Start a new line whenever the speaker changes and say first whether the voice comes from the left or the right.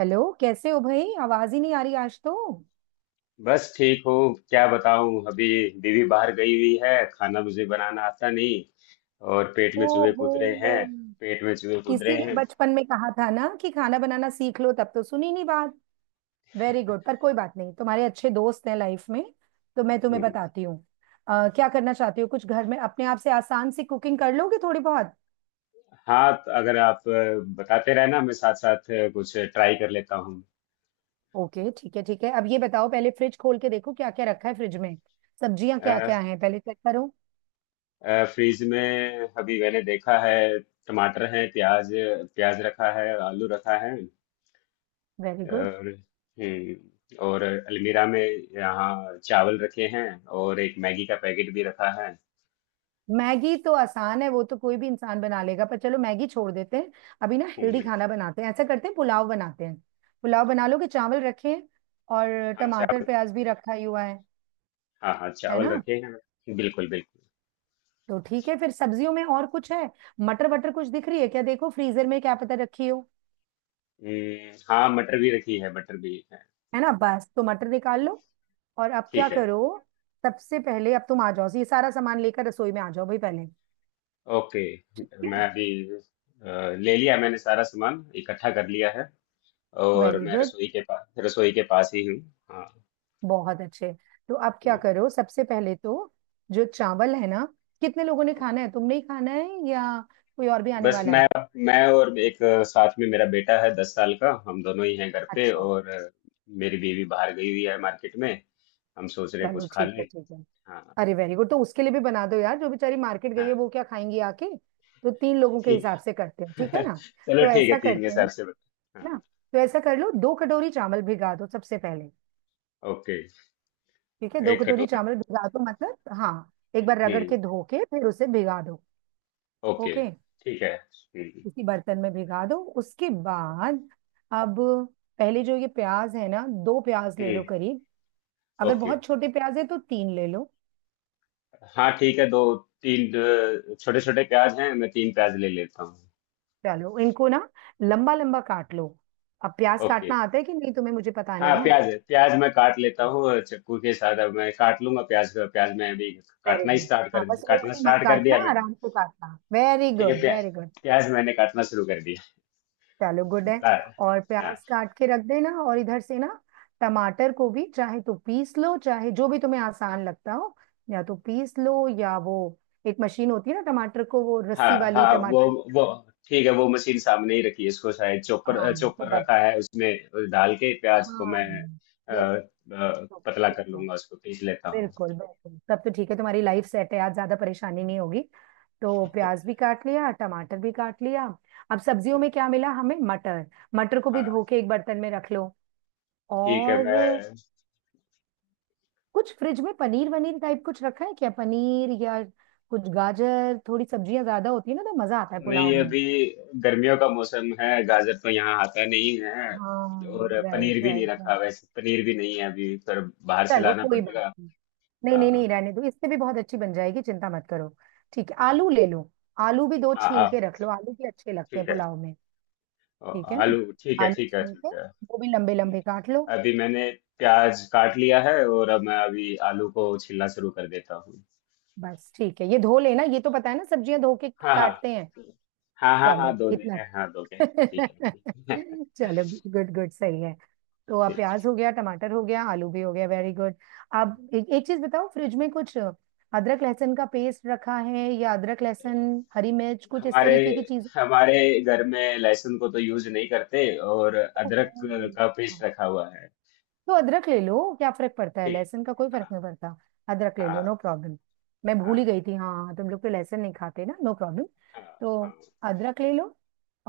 right: Hello, कैसे हो भाई? आवाज ही नहीं आ रही आज तो।
left: बस ठीक हूँ। क्या बताऊँ अभी। बीवी बाहर गई हुई है। खाना मुझे बनाना आता नहीं। और पेट में चूहे
right: ओहो।
left: कूद रहे हैं। पेट में चूहे कूद रहे
right: इसीलिए
left: हैं।
right: बचपन में कहा था ना कि खाना बनाना सीख लो, तब तो सुनी नहीं बात। वेरी गुड, पर कोई बात नहीं, तुम्हारे अच्छे दोस्त हैं लाइफ में, तो मैं तुम्हें
left: हम्म।
right: बताती हूँ। क्या करना चाहती हो, कुछ घर में अपने आप से आसान सी कुकिंग कर लोगे थोड़ी बहुत?
left: हाँ तो अगर आप बताते रहे ना, मैं साथ साथ कुछ ट्राई कर लेता हूँ।
right: ओके, ठीक है ठीक है, अब ये बताओ, पहले फ्रिज खोल के देखो क्या क्या रखा है फ्रिज में। सब्जियां क्या
left: अ,
right: क्या हैं पहले चेक करो।
left: फ्रिज में, अभी मैंने देखा है। टमाटर है। प्याज प्याज रखा है। आलू रखा है।
right: Very good.
left: और हम्म और अलमीरा में, यहाँ चावल रखे हैं। और एक मैगी का पैकेट भी रखा है।
right: मैगी तो आसान है, वो तो कोई भी इंसान बना लेगा, पर चलो मैगी छोड़ देते हैं। अभी ना हेल्दी
left: हम्म।
right: खाना बनाते हैं, ऐसा करते हैं पुलाव बनाते हैं। पुलाव बना लो, कि चावल रखे हैं और
left: हाँ,
right: टमाटर प्याज भी रखा ही हुआ है।
left: हाँ, हाँ,
right: है
left: चावल
right: ना?
left: रखे हैं ना। बिल्कुल बिल्कुल।
right: तो ठीक है, फिर सब्जियों में और कुछ है? मटर वटर कुछ दिख रही है क्या, देखो फ्रीजर में क्या पता रखी हो।
left: हाँ, मटर भी रखी है। मटर भी है।
right: है ना, बस तो मटर निकाल लो। और अब क्या
left: ठीक है।
right: करो, सबसे पहले अब तुम आ जाओ, ये सारा सामान लेकर रसोई में आ जाओ भाई पहले।
left: ओके,
right: ठीक है।
left: मैं अभी अ, ले लिया। मैंने सारा सामान इकट्ठा कर लिया है। और
right: वेरी
left: मैं
right: गुड,
left: रसोई के पास, रसोई के पास ही हूँ। हाँ।
right: बहुत अच्छे। तो आप क्या
left: हम्म,
right: करो सबसे पहले तो, जो चावल है ना, कितने लोगों ने खाना है, तुमने ही खाना है या कोई और भी आने
left: बस
right: वाला
left: मैं
right: है?
left: मैं और एक साथ में मेरा बेटा है 10 साल का। हम दोनों ही हैं घर पे,
right: अच्छा,
left: और मेरी बीवी बाहर गई हुई है मार्केट में। हम सोच रहे हैं
right: चलो
left: कुछ खा
right: ठीक
left: लें।
right: है ठीक है।
left: हाँ,
right: अरे वेरी गुड, तो उसके लिए भी बना दो यार, जो बेचारी मार्केट गई है
left: हाँ
right: वो क्या खाएंगी आके, तो तीन लोगों के
left: ठीक।
right: हिसाब से करते हैं, ठीक है ना?
left: चलो
right: तो
left: ठीक है,
right: ऐसा
left: तीन के
right: करते
left: हिसाब
right: हैं
left: से बता।
right: ना,
left: हाँ।
right: तो ऐसा कर लो, 2 कटोरी चावल भिगा दो सबसे पहले।
left: ओके।
right: ठीक है, दो
left: एक
right: कटोरी
left: कटोरी।
right: चावल भिगा दो, मतलब हाँ, एक बार रगड़
left: हम्म।
right: के धो के फिर उसे भिगा दो।
left: ओके
right: ओके,
left: ठीक है। हम्म,
right: किसी बर्तन में भिगा दो। उसके बाद अब, पहले जो ये प्याज है ना, दो प्याज ले लो
left: हम्म,
right: करीब। अगर
left: ओके।
right: बहुत छोटे प्याज है तो तीन ले लो।
left: हाँ ठीक है। दो, तीन, छोटे छोटे प्याज हैं, मैं तीन प्याज ले लेता हूँ।
right: चलो इनको ना लंबा लंबा काट लो। अब प्याज
left: ओके।
right: काटना आता है कि नहीं तुम्हें, मुझे पता
left: हाँ,
right: नहीं है।
left: प्याज है। प्याज मैं काट लेता हूँ चाकू के साथ। अब मैं काट लूंगा प्याज को। प्याज मैं अभी
right: वेरी गुड। हाँ बस
left: काटना
right: उंगली मत
left: स्टार्ट कर
right: काटना,
left: दिया मैंने।
right: आराम से काटना, वेरी
left: ठीक है।
right: गुड
left: प्याज
right: वेरी गुड।
left: प्याज मैंने काटना शुरू कर दिया।
right: चलो, गुड है।
left: बता।
right: और
left: हाँ,
right: प्याज काट के रख देना, और इधर से ना टमाटर को भी चाहे तो पीस लो, चाहे जो भी तुम्हें आसान लगता हो, या तो पीस लो या वो एक मशीन होती है ना टमाटर को, वो रस्सी
left: हाँ,
right: वाली
left: हाँ, वो,
right: टमाटर।
left: वो ठीक है, वो मशीन सामने ही रखी है। इसको शायद चॉपर,
right: हाँ तो
left: चॉपर
right: बस,
left: रखा है। उसमें डाल के प्याज को
right: हाँ,
left: मैं
right: यस, तो
left: पतला
right: ठीक
left: कर
right: है,
left: लूंगा, उसको पीस लेता हूँ।
right: बिल्कुल बिल्कुल, तब तो ठीक है, तुम्हारी लाइफ सेट है आज, ज्यादा परेशानी नहीं होगी। तो प्याज भी काट लिया, टमाटर भी काट लिया, अब सब्जियों में क्या मिला हमें, मटर। मटर को भी
left: हाँ,
right: धो के एक बर्तन में रख लो।
left: ठीक है
right: और
left: मैं।
right: कुछ फ्रिज में पनीर वनीर टाइप कुछ रखा है क्या, पनीर या कुछ गाजर, थोड़ी सब्जियां ज्यादा होती है ना तो मजा आता है पुलाव
left: नहीं,
right: में।
left: अभी गर्मियों का मौसम है, गाजर तो यहाँ आता नहीं है। और
right: हाँ
left: पनीर
right: राइट
left: भी नहीं
right: राइट
left: रखा
right: राइट।
left: वैसे। पनीर भी नहीं है अभी, पर बाहर से
right: चलो
left: लाना
right: कोई बात
left: पड़ेगा।
right: नहीं, नहीं नहीं नहीं,
left: हाँ।
right: रहने दो, इससे भी बहुत अच्छी बन जाएगी, चिंता मत करो। ठीक है,
left: हम्म,
right: आलू ले लो। आलू भी दो
left: हाँ,
right: छील के
left: हाँ,
right: रख लो, आलू भी अच्छे लगते हैं
left: ठीक है।
right: पुलाव में।
left: और
right: ठीक है ना,
left: आलू ठीक है,
right: आलू
left: ठीक है,
right: छील के
left: ठीक है।
right: वो भी लंबे लंबे काट लो।
left: अभी मैंने प्याज काट लिया है, और अब मैं अभी आलू को छिलना शुरू कर देता हूँ।
right: बस ठीक है, ये धो लेना, ये तो पता है ना, सब्जियां धो के
left: हाँ, हाँ,
right: काटते हैं।
left: हाँ, हाँ,
right: चलो
left: हाँ, दो दे।
right: इतना
left: हाँ, दो के ठीक है, ठीक है।
right: चलो, गुड गुड सही है। तो अब प्याज
left: ठीक।
right: हो गया, टमाटर हो गया, आलू भी हो गया, वेरी गुड। अब एक एक चीज बताओ, फ्रिज में कुछ अदरक लहसुन का पेस्ट रखा है या अदरक लहसुन हरी मिर्च कुछ इस
left: हमारे
right: तरीके की चीज?
left: हमारे घर में लहसुन को तो यूज नहीं करते। और
right: ओहो।
left: अदरक का पेस्ट रखा हुआ है।
right: तो अदरक ले लो, क्या फर्क पड़ता है,
left: ठीक।
right: लहसुन का कोई फर्क
left: हाँ,
right: नहीं पड़ता। अदरक ले लो,
left: हाँ,
right: नो प्रॉब्लम। मैं भूल ही
left: हाँ,
right: गई थी, हाँ हाँ, तुम लोग तो लहसुन नहीं खाते ना, नो प्रॉब्लम।
left: हाँ, हाँ,
right: तो अदरक ले लो।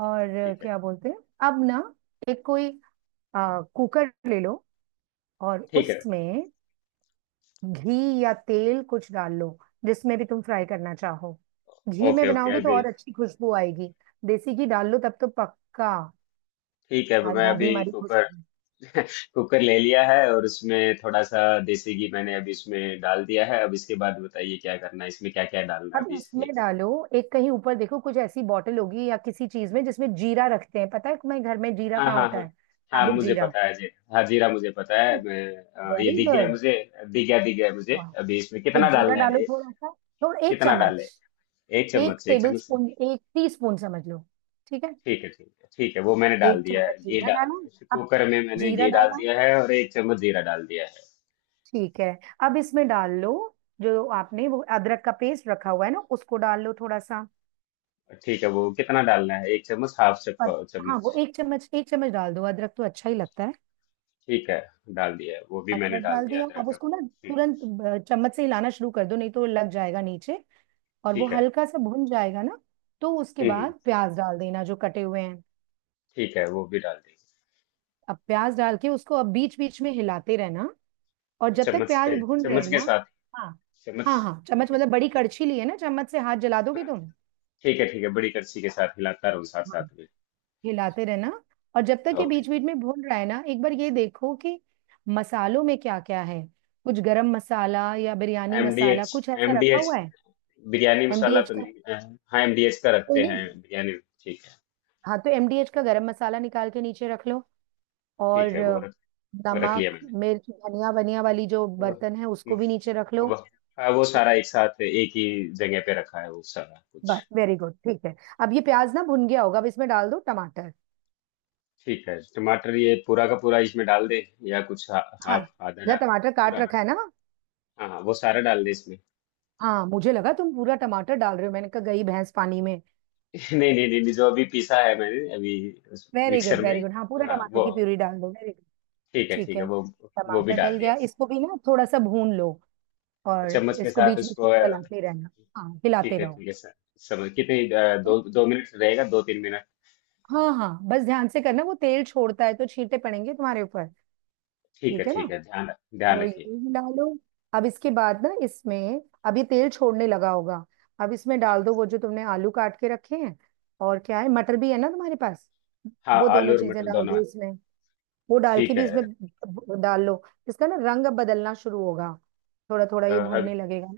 right: और
left: ठीक है,
right: क्या बोलते हैं, अब ना एक कोई कुकर ले लो, और
left: ठीक है।
right: उसमें घी या तेल कुछ डाल लो, जिसमें भी तुम फ्राई करना चाहो। घी में
left: ओके, ओके
right: बनाओगे तो
left: अभी।
right: और अच्छी खुशबू आएगी, देसी घी डाल लो तब तो पक्का।
left: ठीक है,
right: आज
left: मैं
right: भाभी
left: अभी
right: हमारी खुश
left: कुकर।
right: होगी।
left: कुकर ले लिया है, और उसमें थोड़ा सा देसी घी मैंने अभी इसमें डाल दिया है। अब इसके बाद बताइए क्या करना है, इसमें क्या क्या डालना है
right: अब
left: अभी इसके।
right: इसमें डालो, एक कहीं ऊपर देखो, कुछ ऐसी बॉटल होगी या किसी चीज में जिसमें जीरा रखते हैं, पता है तुम्हें घर में जीरा
left: हाँ,
right: कहाँ
left: हाँ,
right: होता
left: हाँ,
right: है,
left: हाँ
right: साबुत
left: मुझे
right: जीरा?
left: पता है जी। हाँ, जीरा मुझे पता है मैं। ये
right: वेरी
left: दिख गया
right: गुड।
left: मुझे। दिख गया, दिख गया मुझे।
right: वाह,
left: अभी इसमें
right: तो
left: कितना
right: जीरा
left: डालना है?
right: डालो थोड़ा सा, थोड़ा एक
left: कितना डालें,
right: चम्मच
left: एक
right: एक
left: चम्मच से? एक
right: टेबल
left: चम्मच से।
right: स्पून 1 टी स्पून समझ लो, ठीक है।
left: ठीक है, ठीक है, ठीक है, वो मैंने डाल
right: एक
left: दिया है।
right: चम्मच
left: घी
right: जीरा डालो।
left: डाल,
right: अब
left: कुकर में मैंने
right: जीरा
left: घी डाल
right: डाला,
left: दिया है और एक चम्मच जीरा डाल दिया है।
right: ठीक है। अब इसमें डाल लो जो आपने वो अदरक का पेस्ट रखा हुआ है ना, उसको डाल लो थोड़ा सा।
left: ठीक है, वो कितना डालना है? एक चम्मच, हाफ
right: और हाँ, वो
left: चम्मच।
right: 1 चम्मच, 1 चम्मच डाल दो, अदरक तो अच्छा ही लगता है।
left: ठीक है, डाल दिया है, वो भी मैंने
right: अदरक
left: डाल
right: डाल
left: दिया
right: दिया,
left: अदरक
right: अब
left: का।
right: उसको ना
left: हम्म।
right: तुरंत चम्मच से हिलाना शुरू कर दो, नहीं तो लग जाएगा नीचे। और वो
left: ठीक है।
right: हल्का सा भुन जाएगा ना, तो उसके
left: हम्म,
right: बाद प्याज डाल देना जो कटे हुए हैं।
left: ठीक है, वो भी डाल दिया।
right: अब प्याज डाल के उसको अब बीच बीच में हिलाते रहना, और जब तक
left: चम्मच
right: प्याज
left: के
right: भुन रहे
left: चम्मच
right: ना।
left: के साथ,
right: हाँ
left: चम्मच।
right: हाँ, हाँ चम्मच
left: ठीक है,
right: मतलब बड़ी
left: ठीक,
right: कड़छी ली है ना, चम्मच से हाथ जला दोगे
left: हाँ,
right: तुम।
left: ठीक है, ठीक है, बड़ी करछी के साथ हिलाता रहूँ, साथ
right: हाँ
left: साथ में।
right: हिलाते रहना, और जब तक ये
left: ओके।
right: बीच बीच में भून रहा है ना, एक बार ये देखो कि मसालों में क्या क्या है, कुछ गरम मसाला या बिरयानी मसाला
left: एमडीएच
right: कुछ ऐसा रखा
left: एमडीएच
right: हुआ है?
left: बिरयानी मसाला
right: एमडीएच
left: तो
right: का?
left: नहीं। हाँ, एमडीएच का
right: कोई
left: रखते
right: नहीं।
left: हैं बिरयानी। ठीक है,
right: हाँ तो एमडीएच का गरम मसाला निकाल के नीचे रख लो। और
left: ठीक है वो रख लिया
right: नमक,
left: मैंने।
right: मिर्च धनिया वनिया वाली जो
left: वो,
right: बर्तन है उसको भी नीचे रख लो।
left: वो, हाँ, वो सारा एक साथ एक ही जगह पे रखा है, वो सारा कुछ।
right: बस वेरी गुड, ठीक है। अब ये प्याज ना भुन गया होगा, अब इसमें डाल दो टमाटर।
left: ठीक है, टमाटर ये पूरा का पूरा इसमें डाल दे, या कुछ
right: हाँ,
left: हाफ आधा
right: जरा
left: डाल?
right: टमाटर काट
left: पूरा। हाँ,
right: रखा है ना,
left: हाँ, वो सारा डाल दे इसमें।
right: हाँ, मुझे लगा तुम पूरा टमाटर डाल रहे हो, मैंने कहा गई भैंस पानी में।
left: नहीं, नहीं, नहीं, नहीं, जो अभी पीसा है मैंने अभी, उस
right: वेरी गुड
left: मिक्सर में।
right: वेरी गुड, हाँ पूरा
left: हाँ,
right: टमाटर
left: वो
right: की प्यूरी डाल दो, वेरी गुड।
left: ठीक है,
right: ठीक
left: ठीक है।
right: है,
left: वो भी
right: टमाटर
left: डाल
right: डल
left: दिया।
right: गया, इसको भी ना थोड़ा सा भून लो।
left: अच्छा,
right: और
left: चम्मच के
right: इसको
left: साथ
right: बीच बीच
left: उसको
right: में चलाते रहना, हाँ हिलाते
left: ठीक है,
right: रहो।
left: ठीक है सर। समझ, कितने
right: है ना?
left: दो दो मिनट रहेगा, दो तीन मिनट?
right: हाँ हाँ, बस ध्यान से करना, वो तेल छोड़ता है तो छींटे पड़ेंगे तुम्हारे ऊपर,
left: ठीक है,
right: ठीक है ना।
left: ठीक है ध्यान।
right: तो ये
left: रखिए।
right: हिला लो। अब इसके बाद ना इसमें, अब ये तेल छोड़ने लगा होगा, अब इसमें
left: हाँ,
right: डाल दो वो जो तुमने आलू काट के रखे हैं, और क्या है, मटर भी है ना तुम्हारे पास,
left: हाँ,
right: वो
left: आलू
right: दोनों
left: और
right: चीजें
left: मटर
right: डाल
left: दोनों
right: दो
left: है।
right: इसमें। वो डाल के
left: ठीक
right: भी
left: है।
right: इसमें डाल लो। इसका ना रंग अब बदलना शुरू होगा, थोड़ा थोड़ा ये
left: अ,
right: भुनने लगेगा।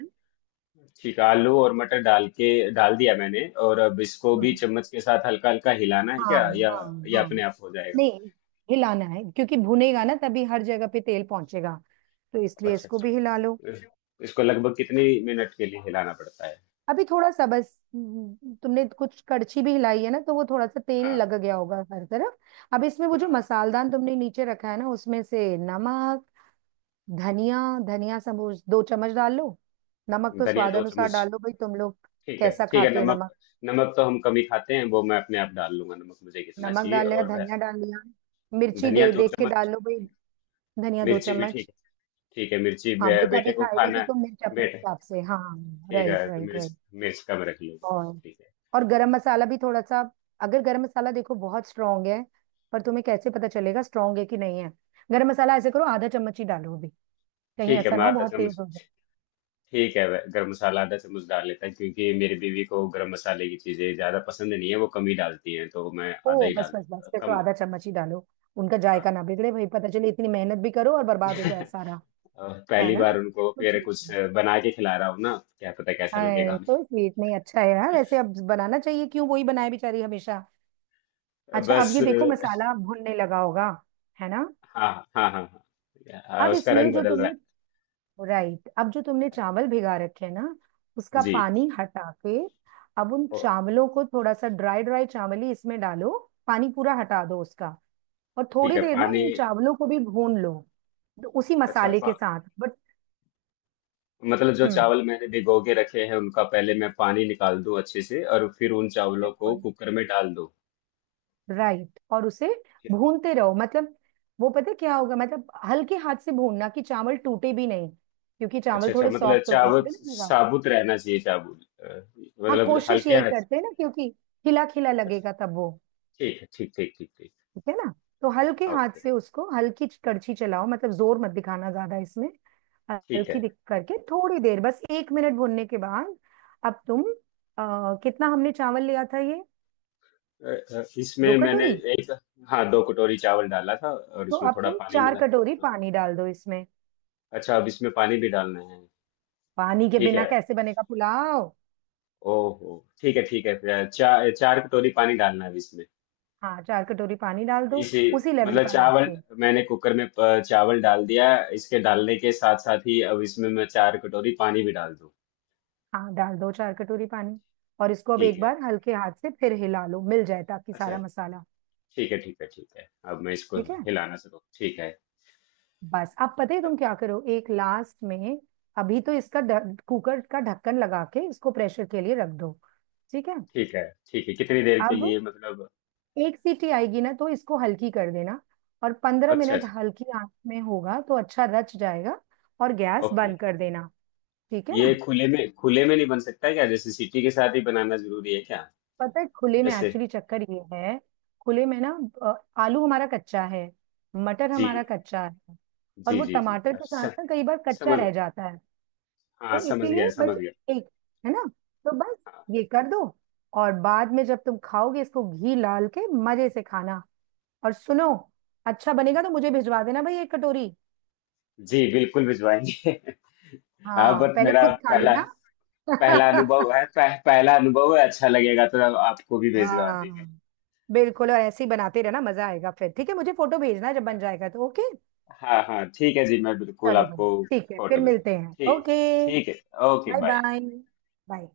left: ठीक है, आलू और मटर डाल के डाल दिया मैंने, और अब इसको
right: ना
left: भी चम्मच के साथ हल्का हल्का हिलाना है
right: हाँ
left: क्या,
right: हाँ हाँ
left: या अपने
right: हाँ,
left: आप हो जाएगा?
right: नहीं हिलाना है, क्योंकि भुनेगा ना तभी हर जगह पे तेल पहुंचेगा, तो इसलिए
left: अच्छा,
right: इसको भी हिला लो।
left: अच्छा। इस- इसको लगभग कितनी मिनट के लिए हिलाना पड़ता है?
right: अभी थोड़ा सा बस, तुमने कुछ कड़छी भी हिलाई है ना, तो वो थोड़ा सा तेल
left: हाँ,
right: लग गया होगा हर तरफ। अब इसमें वो
left: हाँ,
right: जो
left: हाँ,
right: मसालदान तुमने नीचे रखा है ना, उसमें से नमक, धनिया, धनिया समूच 2 चम्मच डाल लो। नमक तो
left: धनिया
right: स्वाद
left: दो
right: अनुसार
left: चम्मच।
right: डाल लो भाई, तुम लोग
left: ठीक है,
right: कैसा
left: ठीक है।
right: खाते हो।
left: नमक। नमक तो हम कम ही खाते हैं, वो मैं अपने आप डाल लूंगा। नमक मुझे कितना
right: नमक
left: चाहिए,
right: डाल लिया,
left: और
right: धनिया डाल लिया, मिर्ची
left: धनिया
right: दे
left: दो
right: देख के डाल
left: चम्मच,
right: लो भाई। धनिया दो
left: मिर्ची भी ठीक
right: चम्मच
left: है, ठीक है। मिर्ची,
right: हाँ बेटा
left: बेटे
right: भी
left: को
right: खाएगा
left: खाना
right: तो
left: है।
right: तुम मिर्च अपने
left: बेटे।
right: हिसाब से हाँ।
left: ठीक
right: राइट
left: है तो
right: राइट
left: मिर्च,
right: राइट,
left: मिर्च कम रख लीजिए।
right: और
left: ठीक है,
right: गरम मसाला भी थोड़ा सा। अगर गरम मसाला देखो बहुत स्ट्रांग है, पर तुम्हें कैसे पता चलेगा स्ट्रांग है कि नहीं है। गरम मसाला ऐसे करो, आधा चम्मच ही डालो अभी, कहीं
left: ठीक है,
right: ऐसा ना
left: मैं
right: हो
left: आधा
right: बहुत तेज
left: चम्मच।
right: हो जाए।
left: ठीक है, गरम मसाला आधा चम्मच डाल लेता है, क्योंकि मेरी बीवी को गरम मसाले की चीजें ज्यादा पसंद नहीं है, वो कम ही डालती हैं, तो मैं आधा
right: ओ
left: ही
right: बस
left: डाल
right: बस बस,
left: देता हूँ,
right: फिर तो
left: कम।
right: आधा चम्मच ही डालो, उनका
left: हाँ।
right: जायका ना बिगड़े भाई, पता चले इतनी मेहनत भी करो और बर्बाद हो जाए सारा।
left: और
right: है
left: पहली
right: ना,
left: बार उनको
right: तो
left: फिर
right: ठीक
left: कुछ
right: है।
left: बना के खिला रहा हूँ ना, क्या पता कैसा
right: हाय
left: लगेगा।
right: तो स्वीट, नहीं अच्छा है यार ऐसे, अब बनाना चाहिए, क्यों वही बनाए बेचारी हमेशा। अच्छा अब
left: बस।
right: ये देखो मसाला भुनने लगा होगा, है ना।
left: हाँ, हाँ, हाँ, हाँ, हाँ,
right: अब
left: उसका
right: इसमें
left: रंग
right: जो
left: बदल रहा
right: तुमने,
left: है।
right: राइट, अब जो तुमने
left: हाँ,
right: चावल भिगा रखे हैं ना, उसका
left: जी।
right: पानी हटा के अब उन
left: ओ,
right: चावलों को थोड़ा सा, ड्राई ड्राई चावल ही इसमें डालो। पानी पूरा हटा दो उसका। और
left: ठीक
right: थोड़ी
left: है
right: देर ना
left: पानी।
right: इन चावलों को भी भून लो, तो उसी
left: अच्छा,
right: मसाले के साथ, बट,
left: मतलब जो
right: हम्म
left: चावल मैंने भिगो के रखे हैं, उनका पहले मैं पानी निकाल दूं अच्छे से, और फिर उन चावलों को
right: बिल्कुल।
left: कुकर में डाल दूं।
right: राइट, और उसे भूनते रहो, मतलब वो पता है क्या होगा, मतलब हल्के हाथ से भूनना कि चावल टूटे भी नहीं, क्योंकि
left: अच्छा,
right: चावल
left: अच्छा,
right: थोड़े
left: मतलब
right: सॉफ्ट हो गए होंगे
left: चाबुत
right: ना भीगा।
left: साबुत रहना चाहिए,
right: हाँ
left: मतलब
right: कोशिश
left: हल्के
right: यही
left: हाथ।
right: करते हैं ना, क्योंकि खिला खिला
left: अच्छा,
right: लगेगा तब वो,
left: ठीक है, ठीक, ठीक, ठीक, ठीक।
right: ठीक है ना। तो हल्के हाथ
left: ओके।
right: से उसको, हल्की कड़छी चलाओ, मतलब जोर मत दिखाना ज्यादा इसमें।
left: ठीक
right: हल्की
left: है।
right: दिख करके थोड़ी देर बस 1 मिनट भूनने के बाद। अब तुम कितना हमने चावल लिया था ये, दो
left: इसमें मैंने
right: कटोरी
left: एक, हाँ, दो कटोरी चावल डाला था, और
right: तो
left: उसमें
right: अब
left: थोड़ा
right: तुम
left: पानी
right: चार
left: मिला।
right: कटोरी
left: हाँ,
right: पानी डाल दो इसमें।
left: अच्छा, अब इसमें पानी भी डालना है?
right: पानी के
left: ठीक
right: बिना
left: है।
right: कैसे बनेगा पुलाव।
left: ओहो। ठीक है, ठीक है, फिर चार चार कटोरी पानी डालना है अब इसमें,
right: हाँ 4 कटोरी पानी डाल दो,
left: इसी।
right: उसी लेवल
left: मतलब
right: का नाप
left: चावल
right: पे।
left: मैंने कुकर में चावल डाल दिया। इसके डालने के साथ साथ ही अब इसमें मैं चार कटोरी पानी भी डाल दूं।
right: हाँ डाल दो 4 कटोरी पानी, और इसको अब
left: ठीक
right: एक
left: है।
right: बार हल्के हाथ से फिर हिला लो मिल जाए ताकि
left: अच्छा,
right: सारा मसाला।
left: ठीक है, ठीक है, ठीक है, अब मैं इसको
right: ठीक है,
left: हिलाना शुरू। ठीक है।
right: बस, अब पता है तुम क्या करो एक लास्ट में, अभी तो इसका कुकर का ढक्कन लगा के इसको प्रेशर के लिए रख दो, ठीक है।
left: ठीक है, ठीक है, कितनी देर के
right: अब
left: लिए मतलब?
right: एक सीटी आएगी ना, तो इसको हल्की कर देना, और पंद्रह
left: अच्छा,
right: मिनट
left: अच्छा।
right: हल्की आंच में होगा तो अच्छा रच जाएगा, और गैस
left: ओके।
right: बंद कर देना, ठीक है
left: ये
right: ना।
left: खुले में नहीं बन सकता क्या, जैसे सिटी के साथ ही बनाना जरूरी है क्या,
right: पता है खुले में
left: जैसे?
right: एक्चुअली चक्कर ये है, खुले में ना आलू हमारा कच्चा है, मटर हमारा
left: जी,
right: कच्चा है, और
left: जी,
right: वो
left: जी, जी,
right: टमाटर के साथ
left: अच्छा
right: ना कई बार कच्चा
left: समझ।
right: रह जाता है,
left: हाँ
right: तो
left: समझ गया,
right: इसीलिए बस
left: समझ गया।
right: एक, है ना, तो बस
left: हाँ।
right: ये कर दो। और बाद में जब तुम खाओगे इसको घी लाल के मजे से खाना। और सुनो, अच्छा बनेगा तो मुझे भिजवा देना भाई 1 कटोरी।
left: जी बिल्कुल भिजवाएंगे। हाँ
right: हाँ
left: बट
right: पहले
left: मेरा
right: खुद खा
left: पहला,
right: लेना।
left: पहला अनुभव है, अच्छा लगेगा तो आपको भी भिजवा देंगे।
right: हाँ बिल्कुल, और ऐसे ही बनाते रहना मजा आएगा फिर, ठीक है, मुझे फोटो भेजना जब बन जाएगा तो, ओके।
left: हाँ, हाँ, ठीक है जी, मैं बिल्कुल
right: चलो भाई,
left: आपको
right: ठीक है फिर
left: फोटो भिजवा।
right: मिलते हैं,
left: ठीक,
right: ओके।
left: ठीक है। Okay,
right: bye
left: bye.
right: Bye, bye.